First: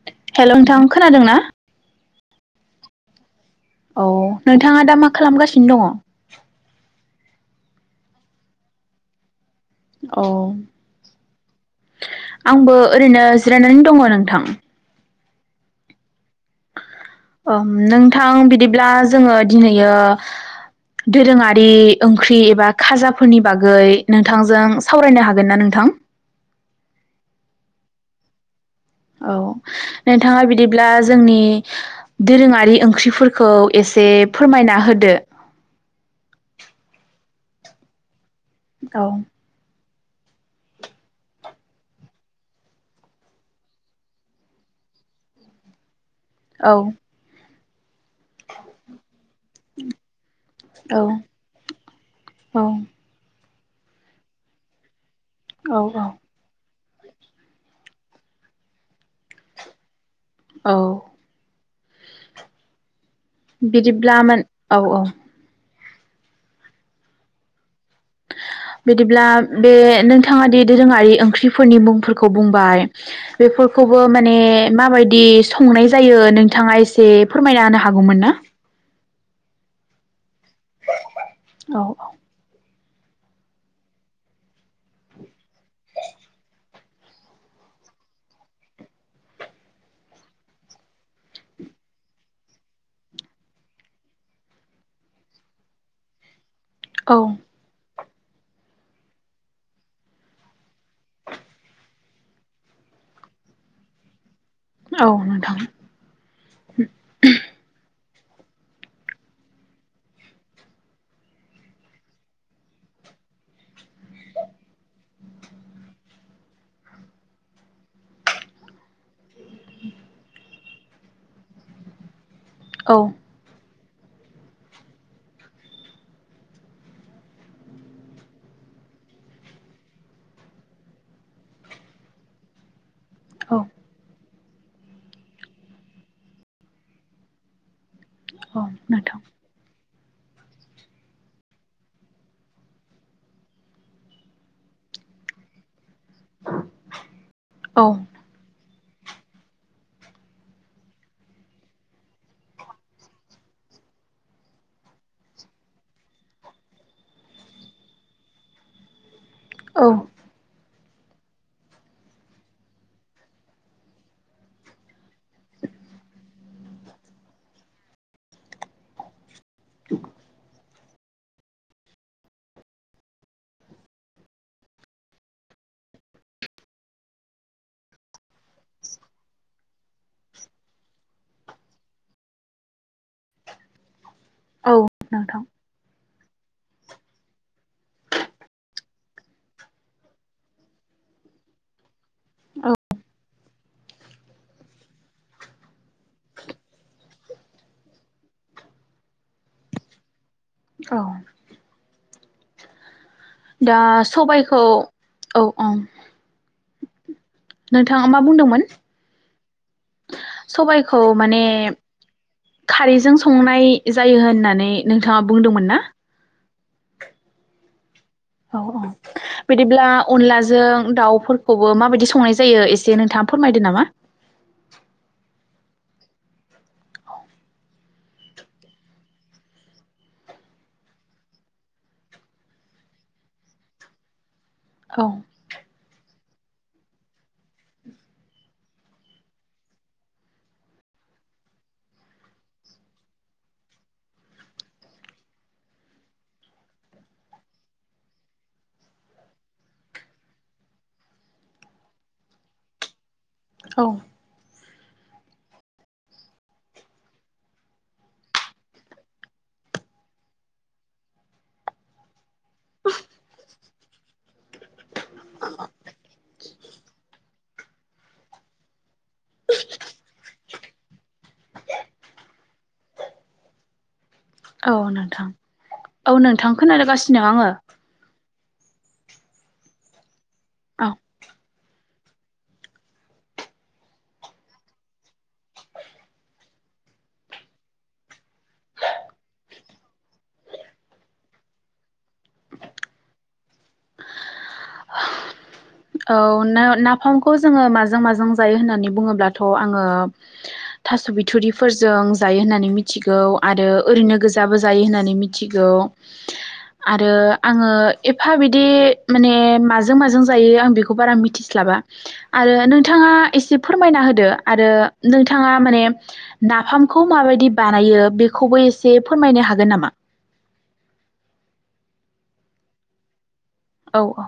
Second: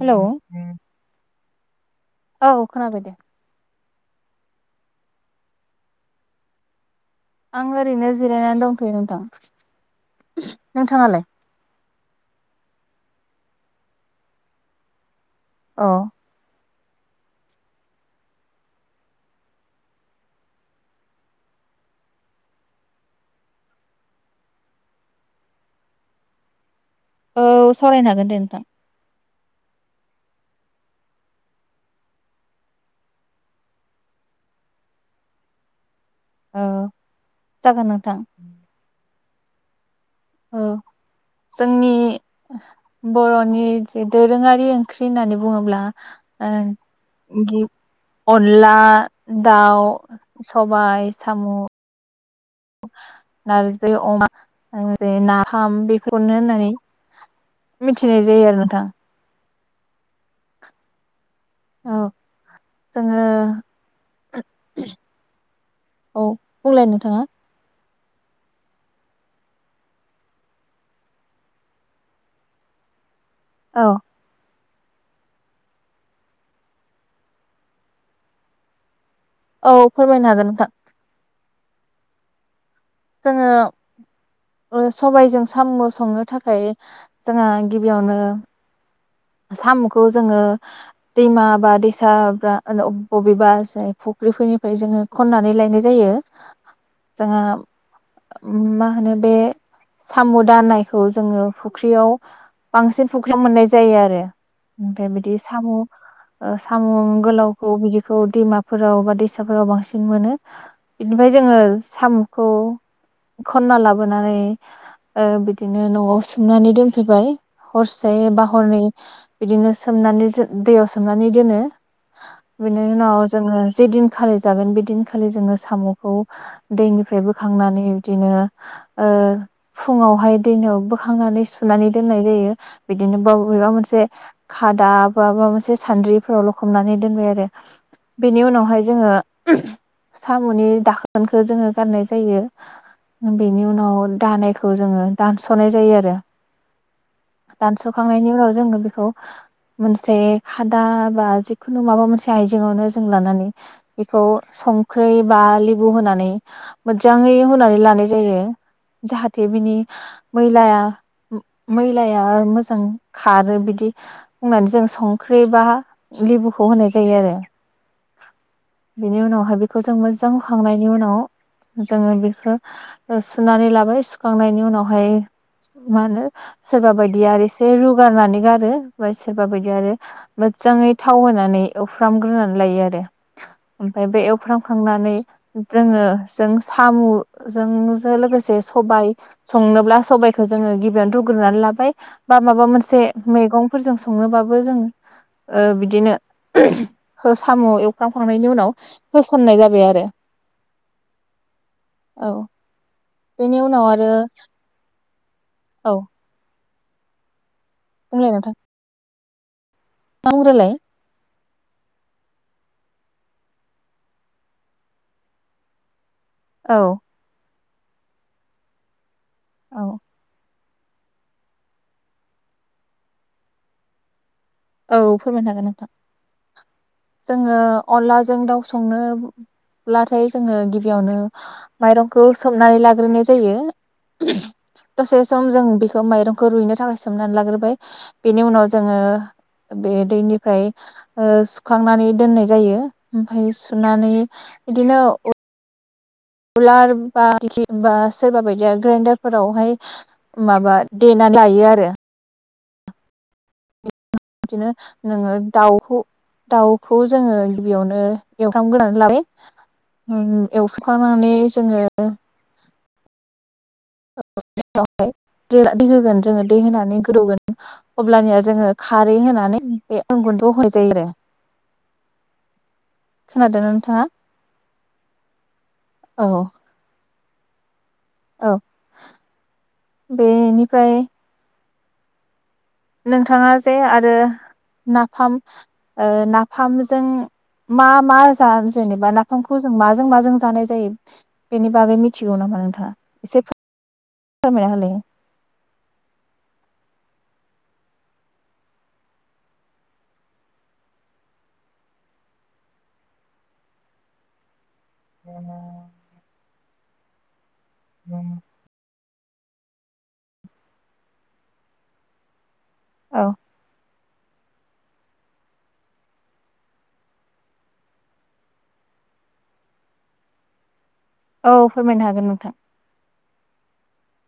Hello hello नोंथां खोनादों ना? औ खोनादो दे। औ नोंथाङा दा मा खालामगासिनो दङ'? आं ओरैनो जिरायना दंथ'यो नोंथां। औ। नोंथाङालाय? आंबो ओरैनो जिरायनानै दङ नोंथां। औ। नोंथां बिदिब्ला जोङो दिनैयो दोरोङारि ओंख्रि एबा खाजाफोरनि बागै नोंथांजों सावरायनो हागोन ना नोंथां? औ सरायनो हागोन दे नोंथां। औ नोंथाङा बिदिब्ला जोंनि दोरोङारि ओंख्रिफोरखौ एसे फोरमायना होदो । औ जागोन नोंथां औ औ जोंनि बर'नि जि दोरोङारि ओंख्रि होननानै बुङोब्ला औ ओ अनला दाउ सबाय साम' औ। नारजि अमा जे औ नाफाम औ बेखौनो होननानै मिथिनाय जायो आरो नोंथां औ औ जोङो बिदिब्लामोन औ औ औ बुंलाय नोंथाङा बिदिब्ला बे नोंथाङा दि दोरोङारि ओंख्रिफोरनि मुंफोरखौ बुंबाय औ बेफोरखौबो माने माबायदि संनाय जायो नोंथाङा एसे फोरमायना होनो हागौमोन ना? औ फोरमायनो हागोन नोंथां। औ औ जोङो ओ सबायजों साम' संनो थाखाय जोंहा गिबियावनो साम'खौ जोङो दैमा बा दैसा बा बबेबा ज फुख्रिफोरनिफ्राय जोङो खन्नानै लायनाय जायो। जोङो औ मा होनो बे साम'-दानायखौ जोङो फुख्रियाव बांसिन फुख्रियाव मोननाय जायो आ रो औ ओमफ्राय बिदि नोंथां सामु' ओ सामु' गोलावखौ बिदि खौ दैमाफोराव बा दैसाफोराव बांसिन मोनो। बिनिफ्राय जोङो साम'खौ खन्ना लाबोनानै ओ बिदिनो न'आव सोमनानै दोनफैबाय हरसे बा हरनै बिदिनो सोमनानै जो दैयाव सोमनानै दोनो बिनि औ उनाव जोङो जे दिनखालि जागोन बेदिनखालि जोङो साम'खौ दैनिफ्राय बोखांनानै बिदिनो ओ फुुंङावहाय दैनो बोखांनानै सुनानै दोननाय जायो। बिदिनो औ बाबेबा मोन से खादा बा माबा मोनसे सान्द्रिफोरावल' लखबनानै दोनबाय आरो। बेनि औ उनावहाय जोङो नोंथां साम'नि दाखोनखौ जोङो गाननाय जायो बेनि उनाव दानायखौ जोङो दानस'नाय जायो आ रो औ ।दानस'खांनायनि उनाव जोङो खौ मोनसे खादा बा जिखुनु माबा मोनसे आइजेंआवनो जों लानानै बेखौ संख्रै बा लेबु होनानै मोदजाङै हुनानै लानाय जायो जाहा थे बिनि औ मैलाया म मैलाया मोजां खारो बिद दि बुंनानै जों संख्रि बा लेबुखौ होनाय जायो आरो। बेनि उनाव [unintelligible] बेखौ जों हुखांनाय बेनि उनाव जोङो बेखो ओ सुनानै लाबाय सुखांनायनि उनावहाय मा होनो सोरबा बायदिया रेसे रुगारनानै गारो बा सोरबाबायदिया आरो मोदजाङै थाव होनानै एवफ्रामग्रोनानै लायो आरो। ओमफाय बे औ एवफ्रामखांनानै नोंथां जोङो जों साम' जों जो लोगोसे सबाय संनोब्ला सबायखो जोङो गिबियावनो रुग्रोनानै लाबाय बा माबा औ मोनसे मैगं फोरजों संनोबाबो जों ओ बिदिनो साम' एवफ्रामखांनायनि उनाव होसननाय जाबाय आरो। औ औ बेनि दा उनाव आरो सबायखौ औ ओं नोंथाङा मा बुंलाय नोंथां बुंदोंमोन? नोंथां बुंग्रोलाय सबाइखौ माने [unintelligible] खारैजों संनाय जायो होननानै नोंथाङा बुंदोंमोन ना औ औ औ बिदिब्ला औ अनलाजों दाउफोरखौबो माबायदि संनाय जायो एसे नोंथाङा फोरमायदो नामा औ फोरमायनो हागोन नोंथां जोङो अनलाजों दाउ संनोब्लाथाय जोङो गिबियावनो माइरंखौ सोमनानै लाग्रोनाय जायो औ दसे सम जों बेखो माइरं खौ रुइैनो थाखाय सोमनानै लाग्रोबाय बेनि उनाव जोङो बे दैनिफ्राय ओ‌‌ सुखांनानै दोननाय जायो ओमफाय सुनानै बिदिनो अ उलार बा दिंखि बा सोरबा बायदिया ग्रेइन्दारफोरावहाय माबा देनानै लायो आरो औ बिदिनो नोङो दाउखौ दाउखौ जोङो गिबियावनो एवफ्रामग्रोनानै लाबाय उम एवखांनानै जोङो [inaudible] [unintelligible] जेला दै होगोन जोङो दै होनानै गोदौगोन अब्लानिया जोङो खारै होनानै बे अन [unintelligible] [unintelligible] खोनादों ना नोंथाङा औ नोंथां औ नोंथां [unintelligible] नो आङो औ औ बेनिफ्राय नोंथाङा जे आरो नाफाम ओ नाफामजों मा मा जा जेनेबा नाफामखौ जों माजों माजों जानाय जायो बेनि बागै मिथिगौ नामा नोंथाङा एसे फोरमायना होलाय औ नाव‌ नाफामखौ जोङो माजों माजों जायो होननानै बुङोब्लाथ' आङो थास' बिथुरिफोरजों जायो होननानै मिथिगौ आरो ओरैनो गोजाबो जा जायो होननानै मिथिगौ। आरो आङो एफा बिदि माने माजों माजों जायो आं बेखौ‌ बारा मिथिस्लाबा आरो नोंथाङा औ एसे फोरमायना हो दो‌ आरो नोंथाङा माने नाफामखौ माबायदि बानायो बेखौबो एसे फोरमायनो हागोन नामा? औ फोरमायनो हागोन नोंथां। औ औ।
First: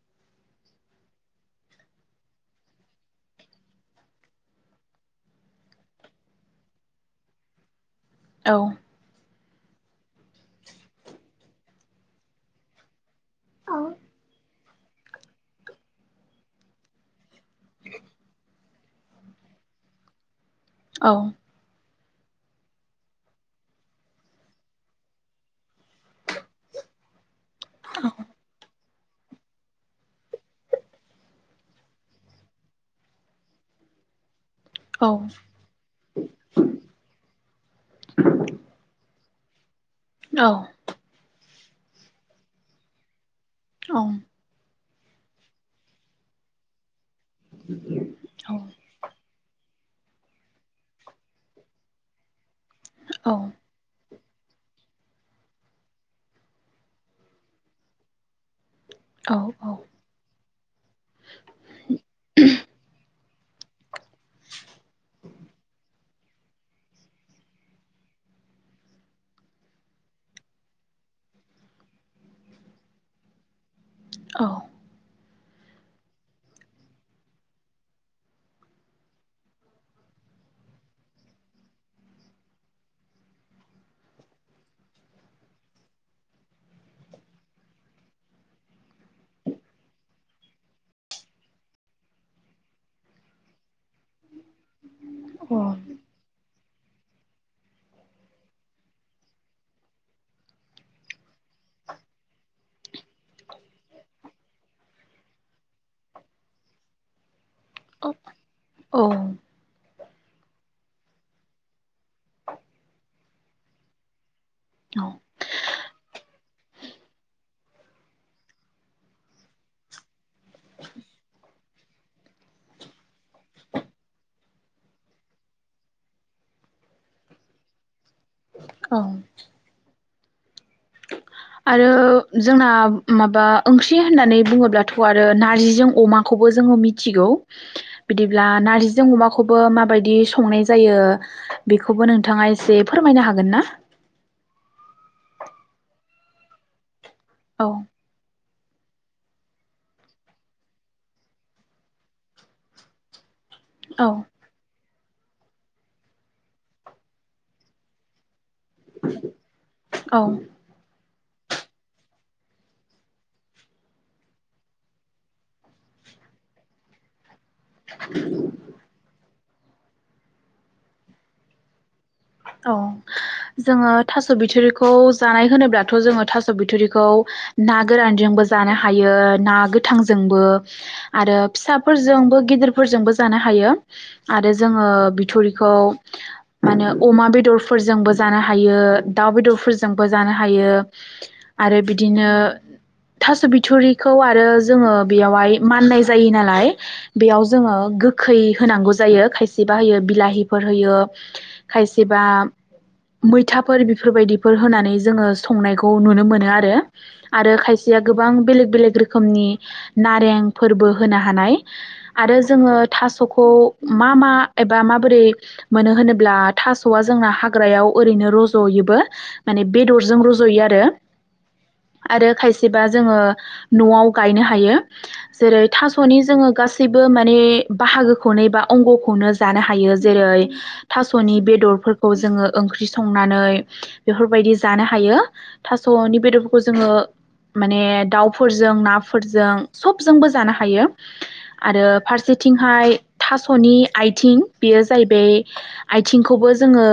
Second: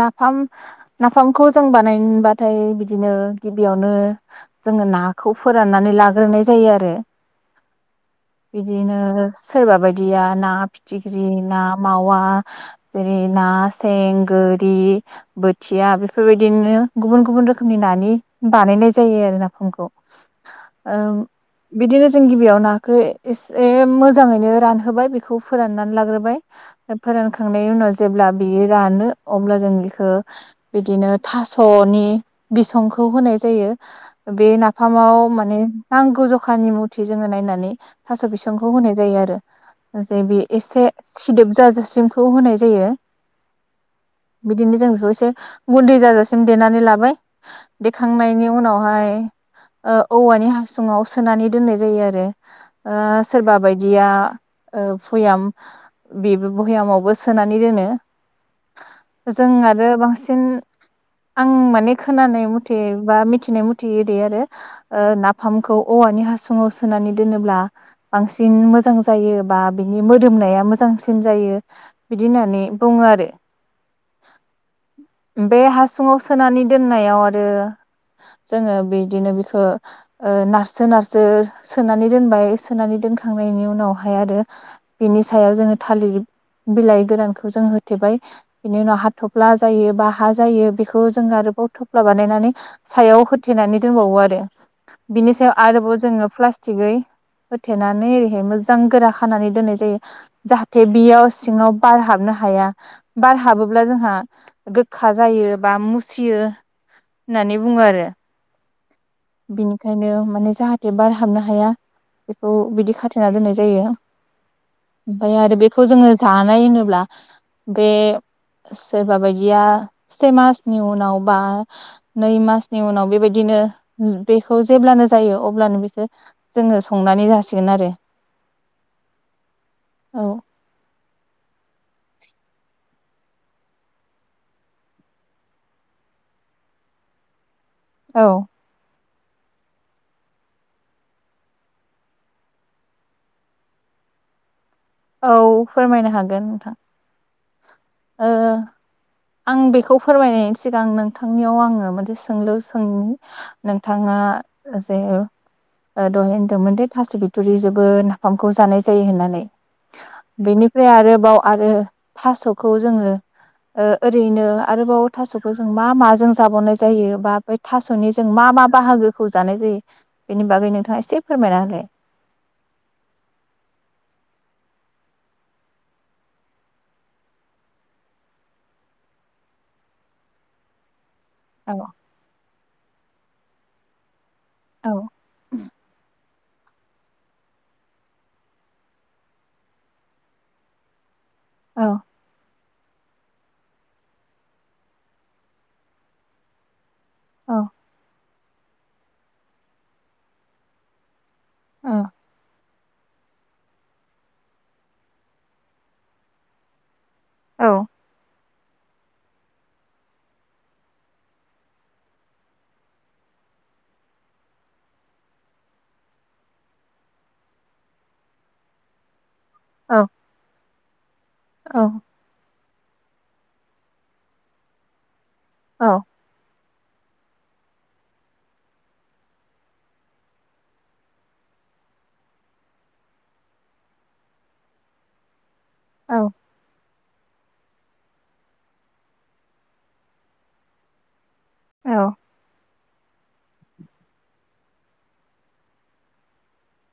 नाफाम नाफामखौ जों बानायनोबाथाय बिदिनो गिबियावनो जोङो नाखौ फोराननानै लाग्रोनाय जायो आरो। औ बिदिनो सोरबा बायदिया ना फिथिख्रि ना मावा जेरै ना सें गोरि बोथिया बेफोरबायदिनो गुबुन गुबुन रोखोम नि नानि बानायनाय जायो आरो नाफामखौ। ओं औ बिदिनो जों गिबियाव नाखौ एसे मोजाङैनो रानहोबाय बेखौ फोरनानै लाग्रोबाय फोर रान खांनायनि उनाव जेब्ला रानो अब्ला जों बेखौ बिदिनो थास'नि बिसंखौ होनाय जायो। बे औ नाफामाव माने नांगौ जखानि मुरथि जोङो नायनानै थास' बिसंखौ होनाय जायो आरो। जे बे एसे सिदोब जाजोसिमखौ होनाय जायो। औ बिदिनो जों बेखौ एसे गुन्दै जाजासिम देनानै लाबाय देखांनायनि उनावहाय ओ औवानि हासुङाव सोनानै दोननाय जायो आरो। औ सोरबा बायदिया ओ भयाम बेबो भयामावबो सोनानै दोनो। औ जों आरो बांसिन आं माने खोनानाय मथे बा मिथिनाय मुथेयो दे आरो नाफामखौ औवानि हासुङाव सोनानै दोनोब्ला बांसिन मोजां जायो बा बिनि मोदोमनाया मोजांसिन जायो बिदि होननानै बुङो आरो। औ। बे हासुङाव सोनानै दोननायाव आरो जोङो बिदिनो बिखौ नारसो नारसो सोनानै दोनबाय सोनानै दोनखांनायनि उनावहाय आरो बिनि सायाव जोङो थालिर बिलाइ गोरानखौ जों होथेबाय बिनि उनाव हाथ'फ्ला जायो बा हा जायो बेखौ जों आरोबाव थफ्ला बानायनानै सायाव होथेनानै दोनबावो आरो। बिनि सायाव औ आरोबाव जोङो प्ला थिगै होथेनानै ओरैहाय मोजां गोरा खानानै दोननाय जायो जाहाथे बेयाव सिङाव बार हाबनो हाया बार हाबोब्ला जोंहा गोखा जायो बा मुसियो होननानै बुङो आरो। औ। बिनिखायनो माने जाहाथे बार हाबनो हाया बेखौ बिदि खाथेना दोननाय जायो औ । आमफ्राय आरो बे खौ जोङो जानाय होनोब्ला बे सोरबा बायदिया से मासनि उनाव बा नै मासनि उनाव बेबायदिनो बेखौ जेब्लानो जायो अब्लानो बेखौ जोङो संनानै जासिगोन आरो औ। औ। आरो जोंना माबा ओंख्रि होननानै बुङोब्लाथ' आरो नार्जिजों अमाखौबो जोङो मिथिगौ। औ बिदिब्ला नारजि जों अमाखौबो माबायदि संनाय जायो बेखौबो नोंथाङा एसे फोरमायनो हागोन ना? औ फोरमायनो हागोन नोंथां। औ। ओ आं बेखौ फोरमायनायनि सिगां नोंथांनियाव आङो मोनसे सोंलु सोंनि । औ नोंथाङा दहाय होनदोंमोन दे थास बिथरि जोबोर नाफाम खौ जानाय जायो होननानै औ बेनिफ्राय आरो। बाव आरो थास खौ जोङो ओ ओरैनो आरोबाव थासखौ जों मा माजों जाबावनाय जायो बा बे थासनि जों मा मा बाहागो खौ जानाय जायो बेनि बागै नोंथाङा एसे फोरमायना होलाय। औ जोङो थास बिथरिखौ जानाय होनोब्लाथ जोङो थास बिथरिखौ ना गोरानजोंबो जानो हायो ना गोथांजोंबो आरो फिसाफोरजोंबो गिदिर फोरजोंबो जानो हायो। आरो जोङो औ बिथरिखौ मानो अमा बेदरफोरजोंबो जानो हायो दाउ बेदरफोरजोंबो जानो हायो । आरो औ बिदिनो थास बिथरिखौ आरो जोङो बेयावहाय माननाय जायो नालाय बेयाव जोङो गो खै होनांगौ जायो खायसे बा होयो बिलाहिफोर होयो औ खायसेबा मैथाफोर बेफोरबायदिफोर होनानै जोङो संनायखौ नुनो मोनो आरो। आरो औ खायसेया गोबां बेलेग बेलेग रोखोम रोखोमनि नारें फोरबो होनो हानाय आरो जोङो थासखौ मा मा एबा माबोरै मोनो होनोब्ला थासआ जोंना हाग्रायाव ओरैनो रजयोबो। माने औ बेदरजों रजयो आरो। औ आरो खाय एबा जोङो नआव गायनो हायो जेरै औ थासनि जोङो गास गासैबो माने बाहागोखौ एबा अंगखौनो जानो हायो जेरै थास सनि बेदरफोरखौ जोङो ओंख्रि संनानै बेफोरबायदि जानो हायो थासनि बेदरफोरखौ जोङो माने दाउफोरजों नाफोरजों सबजोंबो जानो हायो आरो फारसेथिंहाय थासनि आइथिं बेयो जाहैबाय आथिंखौबो जोङो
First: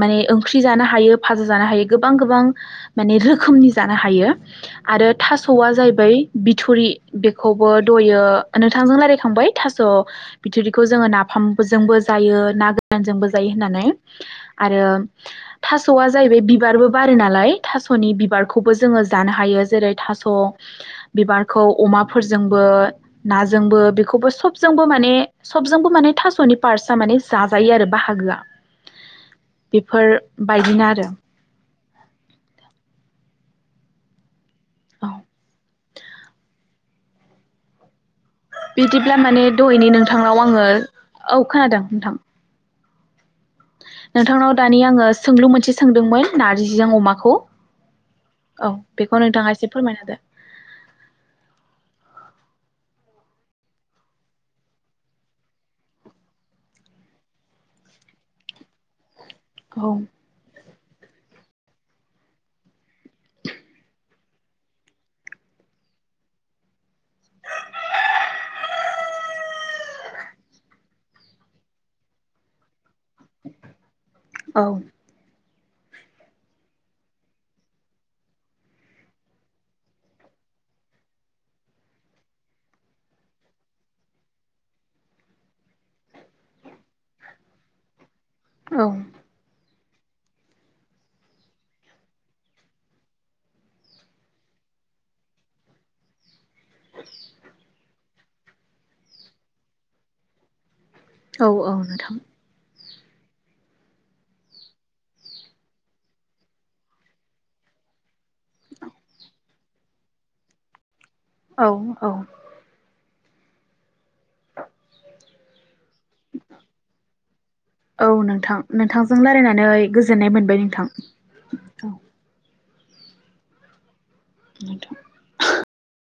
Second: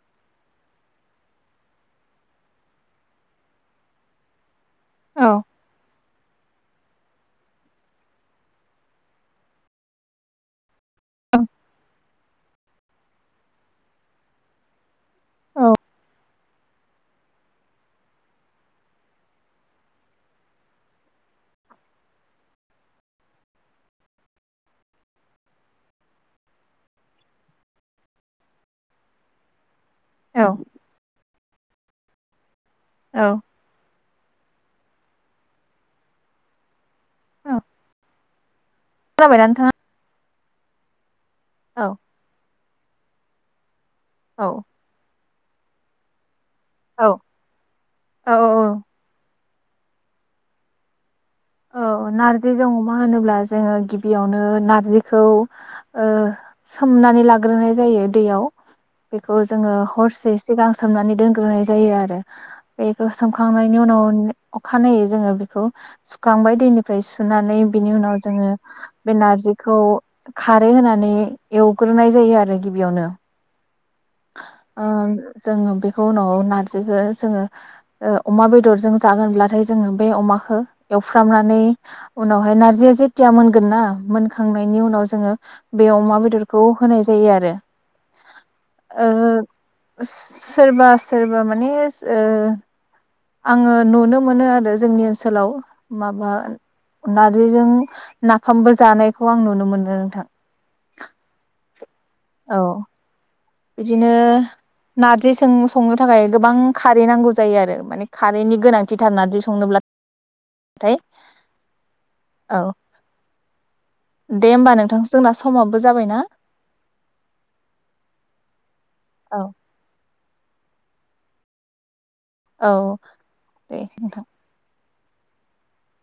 माने ओंख्रि जानो हायो फाजा जानो हायो गोबां गोबां माने रोखोमनि जानो हायो आरो औ थासआ जाहैबाय बिथ बिथुरि बेखौबो दयो नोंथांजों रायलायखांबाय थास बिथरि खौ जोङो नाफामजोंबो जायो ना गोरानजोंबो जायो होननानै आरो थास'आ जाहैबाय बिबारबो बिबार बारो नालाय थास'नि बिबारखौबो जोङो जानो हायो जेरै थास' बिबारखौ अमाजोंबो नाजोंबो बेखौबो सबबो माने सबो मान थास'नि पार्टसआ माने जाजायो आरो बाह बाहागोआ औ बेफोरबायदिनो आरो औ औ औ बिदिब्ला माने खोनाबायना नोंथाङा दहायनि नोंथाङा आव आङो औ खोनादों औ नोंथां औ नोंथांनाव दानि आङो सोंलु मोनसे सोंदोंमोन नारजिजों अमाखौ औ बेखौ नोंथाङा एसे फोरमायना होदो औ नार्जिजों अमा होनोब्ला जोङो गिबियावनो नारजिखौ ओ सोमनानै लाग्रोनाय जायो दैयाव बेखौ जोङो हरसे सिगां स सोमनानै दोनग्रोनाय जायो आरो बेखौ सोमखांनायनि उनाव अखानायै जोङो बेखौ सु सुखांबाय दैनिफ्राय सुनानै बिनि उनाव जोङो बे नारजिखौ खारै होनानै एवग्रोनाय जायो आरो गिबियावनो औ ओ जोङो बेखौ उनाव नारजिखौ जोङो अमा बेदरजों जागोनब्लाथाय जोङो बे अमाखौ एवफ्रामनानै उनावहाय नार्जिया जेथिया मोनगोन ना मोनखांनायनि उनाव जोङो बे अमा बेदरखौ होनाय जायो आरो ओ सोरबा सोरबा माने आङो नुनो मोनो आरो जोंनि ओनसोलाव माबा नारजिजों नाफामबो जानायखौ आं नुनो मोनो नोंथां औ औ नोंथां औ बिदिनो नारजि संनो थाखाय गोबां खारै नांगौ जायो आरो माने खारैनि गोनांथिथार नार्जि संनोब्लाथाय औ औ दे होमबा नोंथां जोंना समा औ नोंथां नोंथांजों औ रायलायनानै गोजोननाय मोनबाय नोंथां औ औ दे नोंथां [inaudible]